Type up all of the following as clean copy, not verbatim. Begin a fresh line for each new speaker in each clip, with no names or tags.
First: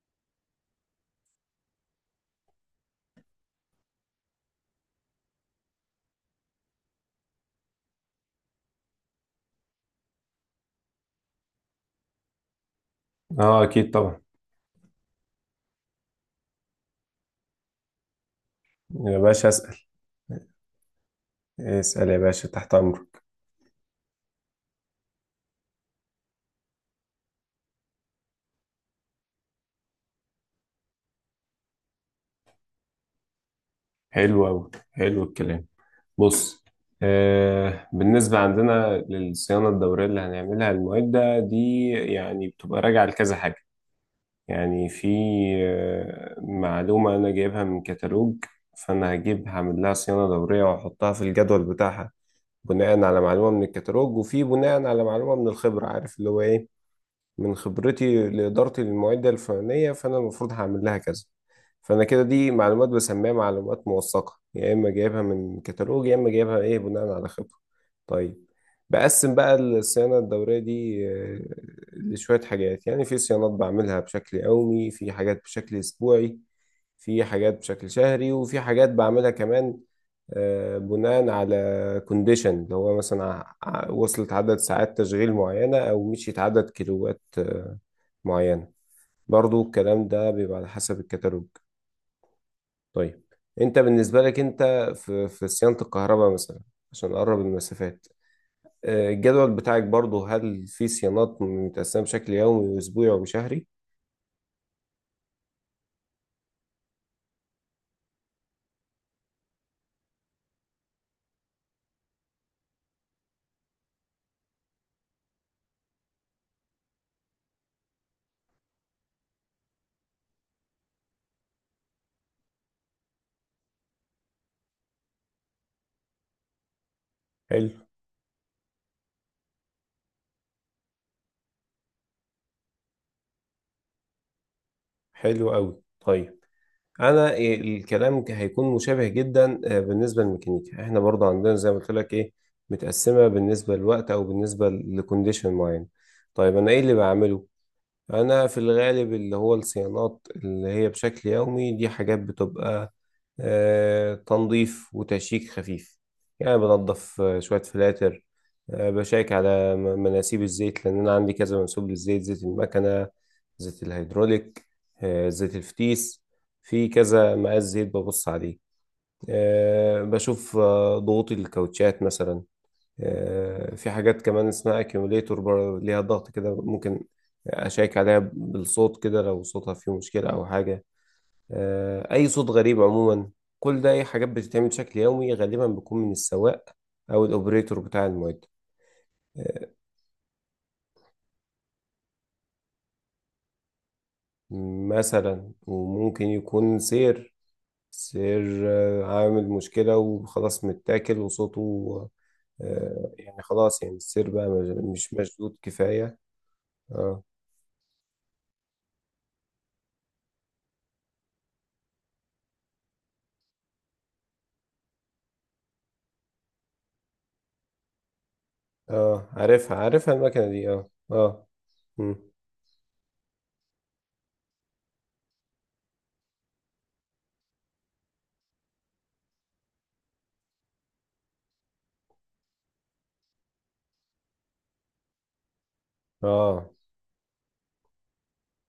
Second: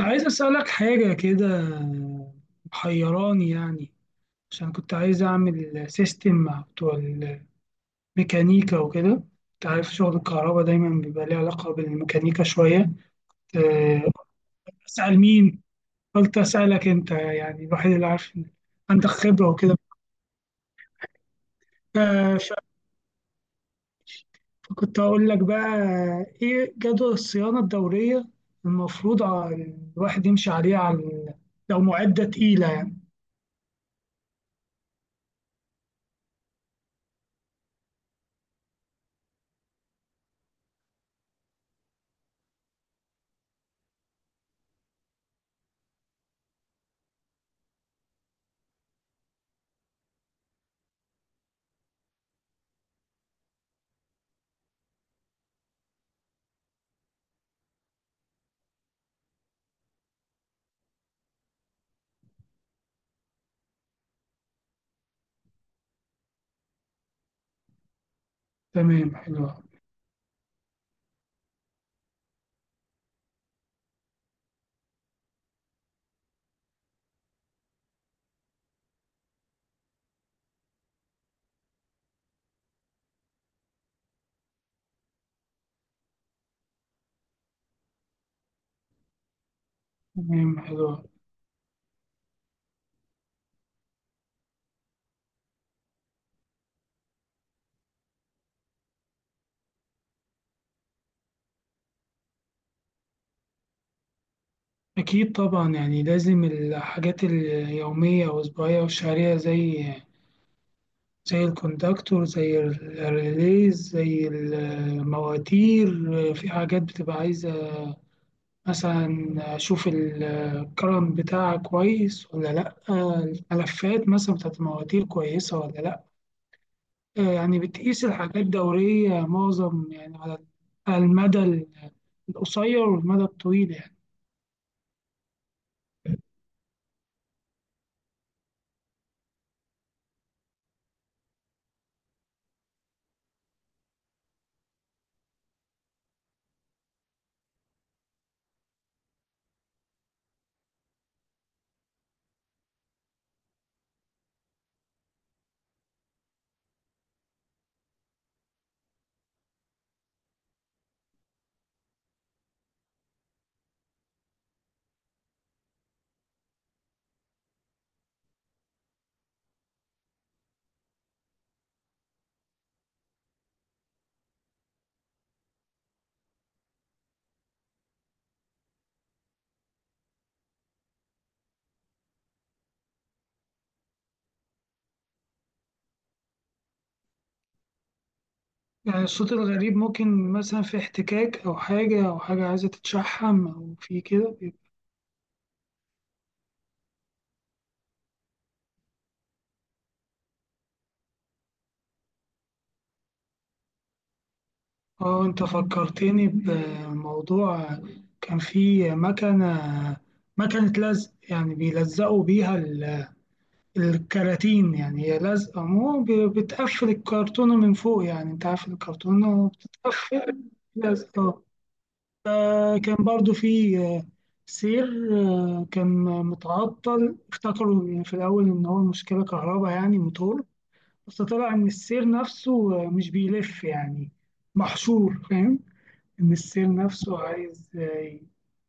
أنا عايز أسألك حاجة كده، محيراني يعني. عشان كنت عايز أعمل سيستم مع بتوع الميكانيكا وكده. أنت عارف شغل الكهرباء دايما بيبقى ليه علاقة بالميكانيكا شوية.
اه، اكيد
أه،
طبعا.
أسأل مين؟ قلت أسألك أنت يعني الوحيد اللي عارف إن عندك
يا
خبرة
باشا اسال
وكده.
اسال يا
أه،
باشا،
ف-
تحت امرك.
فكنت هقول لك بقى، إيه جدول الصيانة الدورية المفروض الواحد يمشي عليه لو معدة تقيلة يعني.
حلو قوي، حلو الكلام. بص. بالنسبه عندنا للصيانه الدوريه اللي هنعملها، المواد ده دي يعني بتبقى راجعه لكذا حاجه. يعني في معلومه انا جايبها من كتالوج، فانا هجيب هعمل لها صيانه دوريه واحطها في الجدول بتاعها بناء على معلومه من الكتالوج، وفي بناء على معلومه من الخبره، عارف اللي هو ايه، من خبرتي لإدارتي للمعدة الفلانية فأنا المفروض هعمل لها كذا. فأنا كده دي معلومات بسميها معلومات موثقة، يا إما جايبها من كتالوج يا إما جايبها إيه بناء على خبرة. طيب.
تمام
بقسم
حلو.
بقى الصيانة الدورية دي لشوية حاجات، يعني في صيانات بعملها بشكل يومي، في حاجات بشكل أسبوعي، في حاجات بشكل شهري، وفي حاجات بعملها كمان بناء على كونديشن، اللي هو مثلا وصلت عدد ساعات تشغيل معينة أو مشيت عدد كيلوات معينة. برضو الكلام ده
تمام
بيبقى على
حلو.
حسب الكتالوج. طيب. أنت بالنسبة لك أنت، في صيانة الكهرباء مثلا، عشان نقرب المسافات، الجدول بتاعك برضو، هل في صيانات متقسمة بشكل يومي وأسبوعي وشهري؟
أكيد طبعا، يعني لازم الحاجات اليومية والأسبوعية والشهرية، زي الكوندكتور، زي الريليز، زي المواتير. في حاجات بتبقى عايزة مثلا أشوف الكرم بتاعها كويس ولا لأ، الملفات مثلا بتاعت المواتير كويسة ولا لأ. يعني
حلو.
بتقيس الحاجات دورية معظم يعني على على المدى القصير والمدى الطويل يعني.
حلو أوي. طيب. انا إيه الكلام هيكون مشابه جدا، بالنسبه للميكانيكا احنا برضه عندنا زي ما قلت لك ايه، متقسمه بالنسبه للوقت او بالنسبه لكونديشن معين. طيب انا ايه اللي بعمله. انا في الغالب اللي هو الصيانات اللي هي بشكل يومي دي حاجات بتبقى تنظيف وتشيك خفيف. يعني بنظف شوية فلاتر، بشيك على مناسيب الزيت، لأن أنا عندي كذا منسوب للزيت، زيت المكنة، زيت الهيدروليك، زيت الفتيس، في كذا مقاس زيت ببص عليه. بشوف ضغوط الكاوتشات مثلا. في حاجات كمان اسمها اكيوميليتور ليها ضغط كده، ممكن أشيك عليها بالصوت كده لو صوتها فيه مشكلة أو حاجة. أي صوت غريب عموما. كل ده أي حاجات بتتعمل بشكل يومي غالبا بتكون من السواق أو الأوبريتور بتاع المعدة.
يعني الصوت
آه،
الغريب ممكن مثلا في احتكاك أو حاجة، أو حاجة عايزة تتشحم، أو في كده بيبقى-.
مثلا وممكن يكون سير، عامل مشكلة وخلاص متاكل وصوته يعني خلاص، يعني السير بقى مش
اه أنت
مشدود كفاية.
فكرتني
اه
بموضوع. كان في مكنة، مكنة لزق يعني بيلزقوا بيها الكراتين، يعني هي لزقة مو بتقفل الكرتونة من فوق. يعني أنت عارف
اه،
الكرتونة
عارفها
بتتقفل
المكنة دي، اه
لزقة.
اه. مم.
كان برضو في سير، كان متعطل. افتكروا يعني في الأول إن هو مشكلة كهرباء، يعني موتور، بس طلع ان السير نفسه مش بيلف يعني، محشور، فاهم. ان
اه
السير نفسه عايز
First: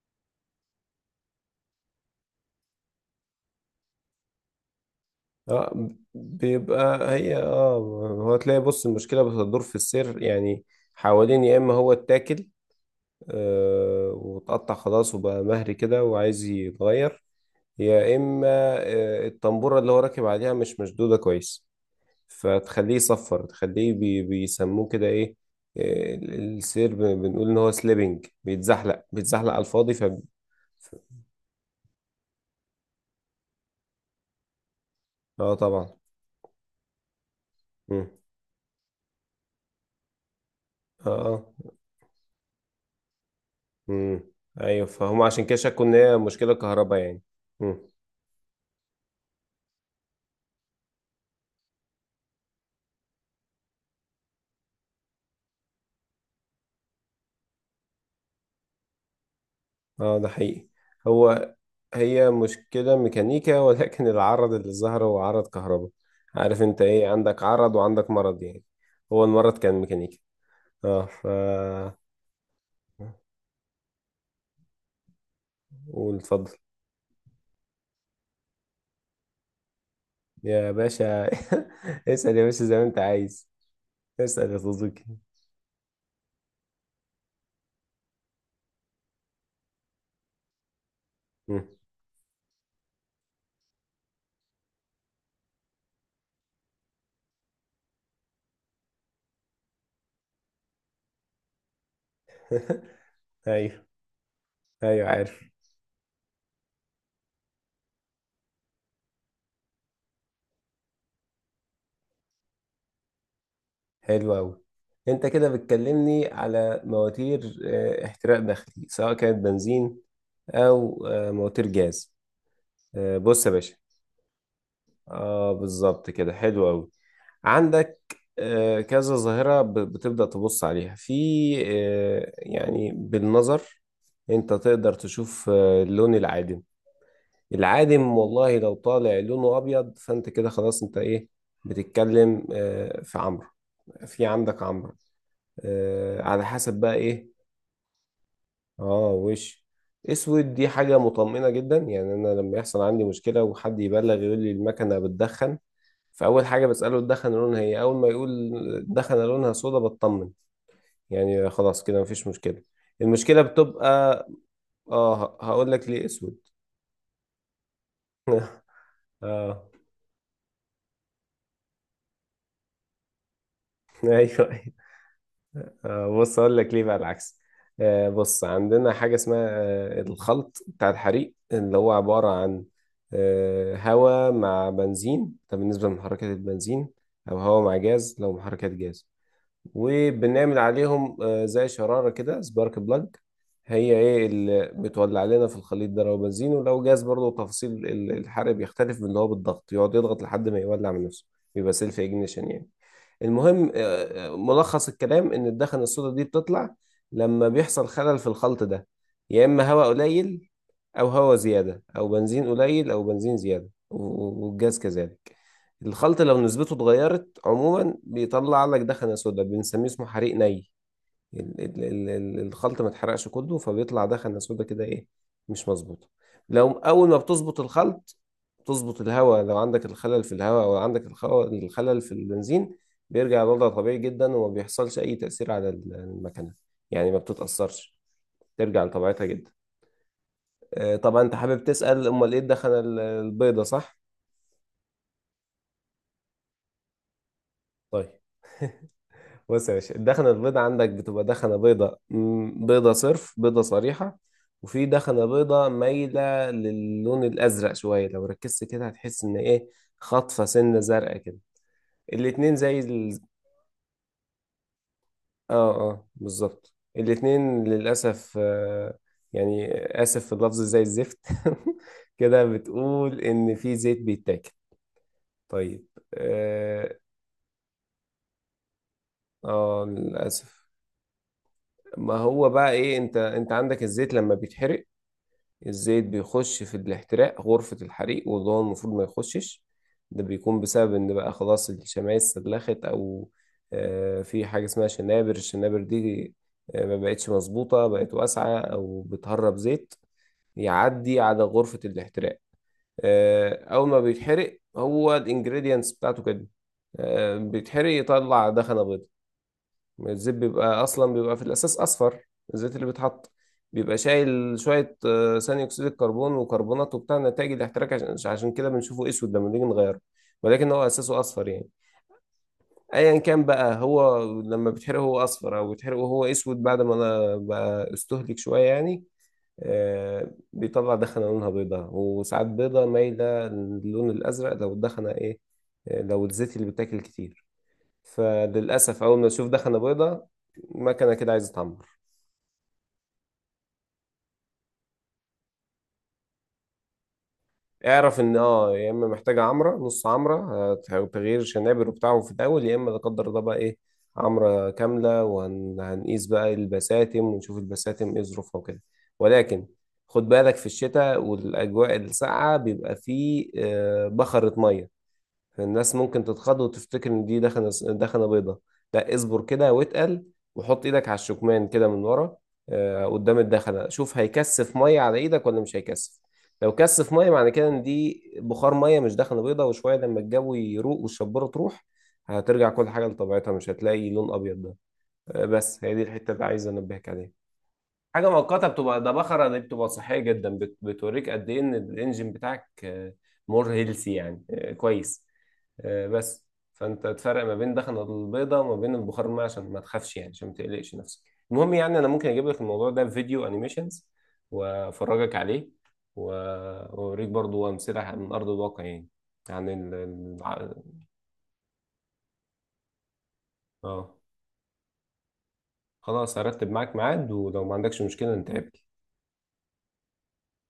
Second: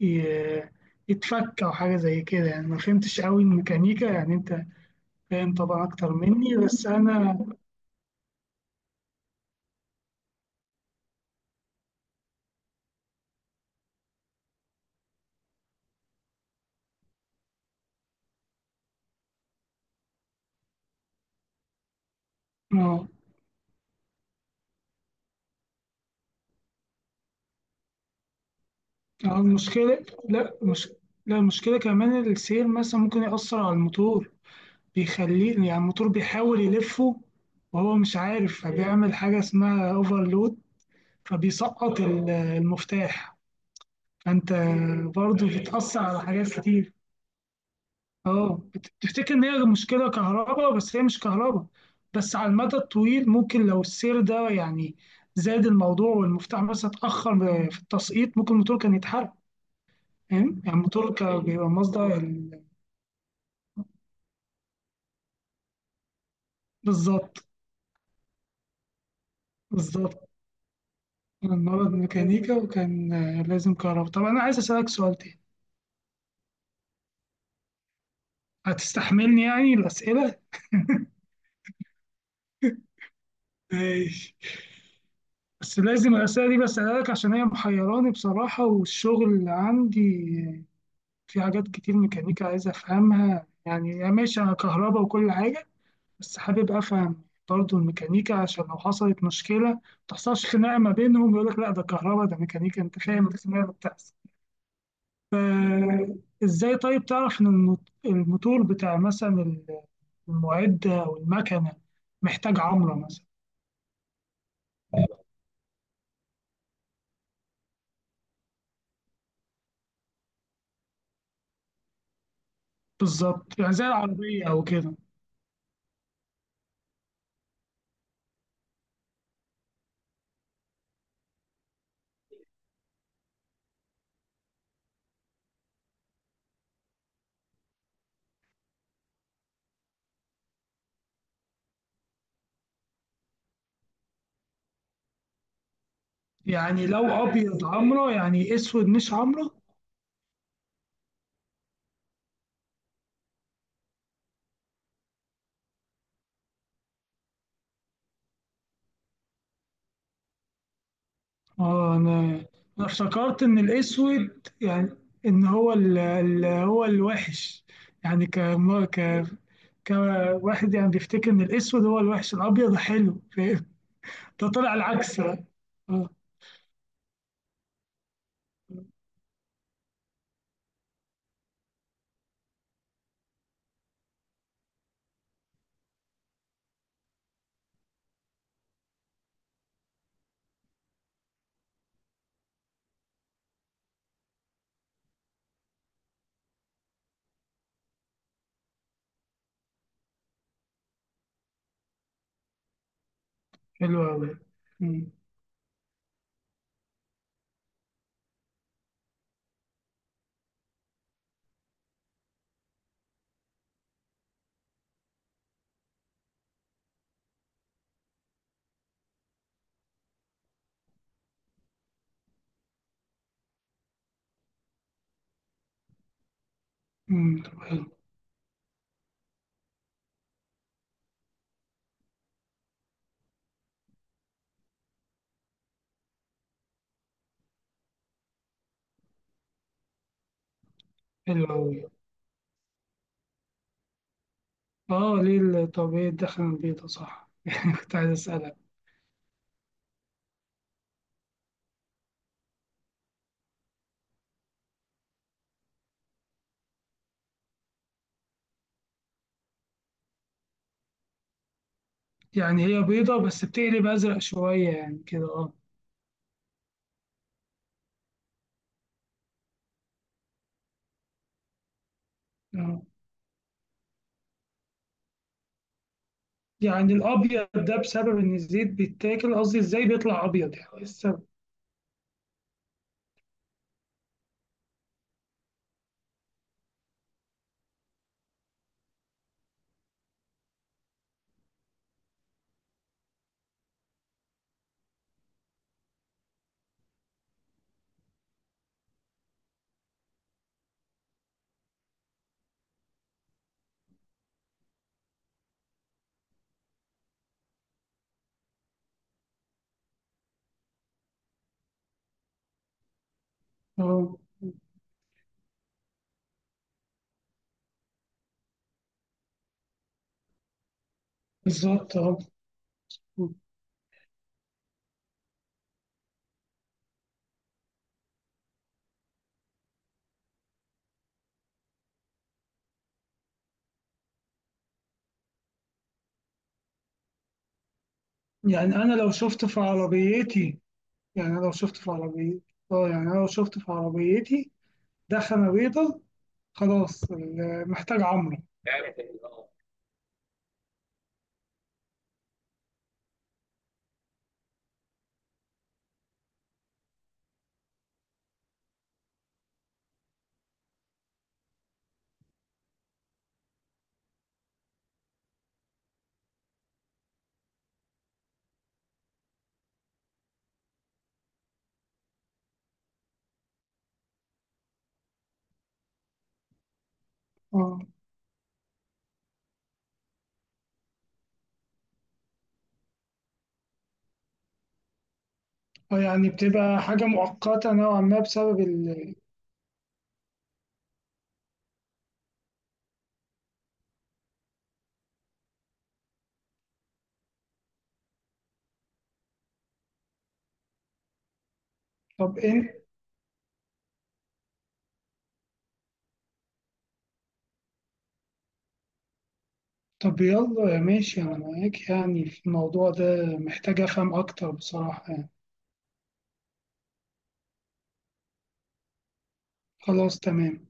ي- يتفك او حاجه زي كده يعني. ما فهمتش قوي الميكانيكا يعني، انت فاهم طبعا
اه.
اكتر مني بس
بيبقى هي
انا
اه، هو تلاقي، بص، المشكلة بتدور في السير يعني، حوالين، يا اما هو اتاكل آه واتقطع خلاص وبقى مهري كده وعايز يتغير، يا اما آه الطنبورة اللي هو راكب عليها مش مشدودة كويس، فتخليه
اه.
يصفر، تخليه بي بيسموه كده ايه، السير بنقول ان هو سليبنج، بيتزحلق بيتزحلق على الفاضي ف.
المشكله لا مش لا، المشكله كمان السير مثلا ممكن ياثر على الموتور،
اه
بيخليه يعني
طبعا.
الموتور بيحاول يلفه وهو
مم.
مش عارف، فبيعمل حاجه اسمها اوفرلود،
اه اه.
فبيسقط المفتاح.
امم.
فانت
ايوه فهم، عشان
برضه
كده شكوا ان
بتأثر
هي
على حاجات
مشكله
كتير.
كهرباء يعني. امم.
اه بتفتكر ان هي المشكله كهرباء بس هي مش كهرباء. بس على المدى الطويل، ممكن لو السير ده يعني زاد الموضوع والمفتاح مثلا اتأخر في التسقيط، ممكن الموتور كان يتحرق.
اه ده
فاهم
حقيقي.
يعني الموتور كان
هو،
بيبقى مصدر
هي مشكله ميكانيكا ولكن العرض اللي ظهر هو عرض كهرباء. عارف انت ايه، عندك
بالظبط.
عرض وعندك مرض يعني. هو المرض كان ميكانيكا.
بالظبط.
اه ف.
أنا النهارده ميكانيكا وكان لازم كهرباء. طب انا عايز اسألك سؤال تاني،
قول اتفضل.
هتستحملني يعني الأسئلة؟
يا باشا. اسال يا باشا زي ما انت عايز.
ماشي.
اسال يا صديقي.
بس لازم الأسئلة دي بسألها لك عشان هي محيراني بصراحة، والشغل عندي في
مم.
حاجات كتير ميكانيكا عايز أفهمها. يعني ماشي أنا كهرباء وكل حاجة، بس حابب أفهم برضه الميكانيكا عشان لو حصلت مشكلة ما تحصلش خناقة ما بينهم. يقول لك لا ده كهرباء، ده ميكانيكا، أنت فاهم الخناقة
ايوه.
بتحصل.
ايوه عارف.
فإزاي طيب تعرف إن الموتور بتاع مثلا المعدة أو المكنة محتاج عمرة مثلا.
حلو أوي. أنت كده بتكلمني على مواتير احتراق داخلي سواء كانت بنزين أو مواتير جاز. بص يا
بالظبط، يعني
باشا.
زي العربية أو كده.
آه بالظبط كده، حلو أوي. عندك كذا ظاهرة بتبدأ تبص عليها في يعني بالنظر. أنت تقدر تشوف اللون العادم. العادم والله لو طالع لونه أبيض، فأنت كده خلاص أنت إيه، بتتكلم في عمرو، في عندك عمرو، على حسب
يعني
بقى
لو
ايه.
ابيض عمرة، يعني اسود
اه
مش عمرة.
وش، اسود دي حاجة مطمئنة جدا. يعني انا لما يحصل عندي مشكلة وحد يبلغ يقول لي المكنة بتدخن، فاول حاجة بسأله الدخن لونها ايه، اول ما يقول الدخنة لونها سودا بطمن، يعني خلاص
اه
كده
انا،
مفيش مشكلة.
انا
المشكلة
افتكرت ان
بتبقى،
الاسود يعني
اه
ان
هقول
هو
لك ليه اسود.
هو الوحش يعني ك...
اه.
كواحد يعني بيفتكر ان الاسود هو الوحش، الابيض حلو فاهم. ده
ايوه.
طلع العكس بقى. اه.
بص اقول لك ليه بقى العكس. بص عندنا حاجه اسمها الخلط بتاع الحريق، اللي هو عباره عن هواء مع بنزين، ده بالنسبه لمحركات البنزين، او هواء مع جاز لو محركات جاز، وبنعمل عليهم زي شراره كده، سبارك بلاج، هي ايه اللي بتولع لنا في الخليط ده لو بنزين، ولو جاز برضه تفاصيل الحرق بيختلف، من اللي هو بالضغط يقعد يضغط لحد ما يولع من نفسه، بيبقى سيلف اجنيشن يعني. المهم
حلو قوي.
ملخص الكلام ان الدخن السودا دي بتطلع لما بيحصل خلل في الخلط ده، يا اما هواء قليل او هواء زياده او بنزين قليل او بنزين زياده والجاز كذلك. الخلط لو نسبته اتغيرت عموما بيطلع لك دخنة سودا، بنسميه اسمه حريق ني، الخلط ما اتحرقش كله فبيطلع ده خلة سودا كده ايه، مش مظبوطة. لو اول ما بتظبط
حلو.
الخلط، تظبط الهواء لو عندك الخلل في الهواء، او عندك الخلل في البنزين، بيرجع لوضع طبيعي جدا وما بيحصلش اي تأثير على المكنة. يعني ما بتتأثرش، ترجع لطبيعتها جدا. طبعا انت
حلو
حابب
قوي.
تسأل امال ايه الدخنة البيضة صح؟
اه ليه طب ايه الدخن البيضة صح يعني كنت عايز
طيب.
اسالك.
بص يا باشا، الدخنة البيضاء عندك بتبقى دخنة بيضاء، بيضاء صرف، بيضاء صريحة، وفي دخنة بيضاء مايلة للون الأزرق شوية. لو ركزت كده هتحس إن إيه، خطفة سنة زرقاء كده. الاتنين
يعني
زي
هي بيضة
ال...
بس بتقلب ازرق شوية يعني كده، اه.
آه آه بالظبط، الاتنين للأسف آه، يعني آسف في اللفظ زي الزفت كده،
آه.
بتقول إن في زيت بيتاكل. طيب.
يعني
آه,
الابيض ده بسبب ان الزيت بيتاكل؟ قصدي
آه
ازاي بيطلع ابيض،
للأسف،
يعني إيه السبب؟
ما هو بقى إيه، أنت عندك الزيت لما بيتحرق، الزيت بيخش في الاحتراق، غرفة الحريق، واللي هو المفروض ما يخشش. ده بيكون بسبب ان بقى خلاص الشمعات استدلخت، او في حاجة اسمها شنابر، الشنابر دي ما بقتش مظبوطة، بقت واسعة او بتهرب زيت يعدي على غرفة الاحتراق. اول ما بيتحرق هو الانجريدينتس بتاعته كده بيتحرق يطلع دخنة بيضاء. الزيت بيبقى اصلا، بيبقى في الاساس اصفر. الزيت اللي بيتحط بيبقى
اه
شايل شويه ثاني اكسيد الكربون وكربونات وبتاع نتائج الاحتراق، عشان كده بنشوفه اسود لما نيجي نغيره. ولكن هو اساسه اصفر يعني.
بالظبط اه.
ايا كان بقى، هو لما بيتحرق هو اصفر، او بيتحرق وهو اسود بعد ما انا بقى استهلك شويه يعني، بيطلع دخنه لونها بيضاء، وساعات بيضاء مايله للون الازرق. لو الدخنه ايه، لو الزيت اللي بيتاكل كتير،
يعني انا
فللاسف
لو
اول ما
شفت
السيوف
في
دخل بيضه،
عربيتي،
المكنه
يعني
كده
أنا لو
عايزه
شفت
تعمر.
في عربيتي، اه يعني أنا لو شفت في عربيتي دخنة بيضة، خلاص محتاج
اعرف ان
عمرة.
اه، يا اما محتاجه عمره نص عمره، تغيير شنابر وبتاعه في الاول، يا اما لا قدر الله بقى ايه، عمره كامله، وهنقيس بقى البساتم ونشوف البساتم ايه ظروفها وكده. ولكن خد بالك، في الشتاء والاجواء الساقعه بيبقى فيه بخرة ميه، الناس ممكن تتخض وتفتكر ان دي دخنه، بيضه. لا اصبر كده واتقل، وحط ايدك على الشكمان كده من ورا قدام الدخنه، شوف هيكثف ميه على ايدك ولا مش هيكثف. لو كثف ميه، معنى كده
اه.
ان دي بخار ميه مش دخنه بيضه. وشويه لما الجو يروق والشبوره تروح، هترجع كل حاجه لطبيعتها، مش هتلاقي لون ابيض ده. بس هي دي
يعني
الحته اللي عايز
بتبقى حاجة
انبهك عليها.
مؤقتة نوعا ما
حاجه
بسبب
مؤقته بتبقى ده،
ال....
بخره دي بتبقى صحيه جدا، بتوريك قد ايه ان الانجن بتاعك مور هيلثي يعني كويس. آه، بس فانت تفرق ما بين الدخنه البيضاء وما بين البخار الماء، عشان ما تخافش يعني، عشان ما تقلقش نفسك. المهم يعني، انا ممكن
طب
اجيب لك
انت،
الموضوع ده في فيديو انيميشنز وافرجك عليه، واوريك برضو امثله من ارض الواقع يعني، عن ال...
طب يلا يا
ال-
ماشي انا معاك يعني في الموضوع ده، محتاج افهم
اه
اكتر بصراحة يعني.
خلاص، هرتب معاك ميعاد ولو ما عندكش مشكله نتقابل.
خلاص تمام.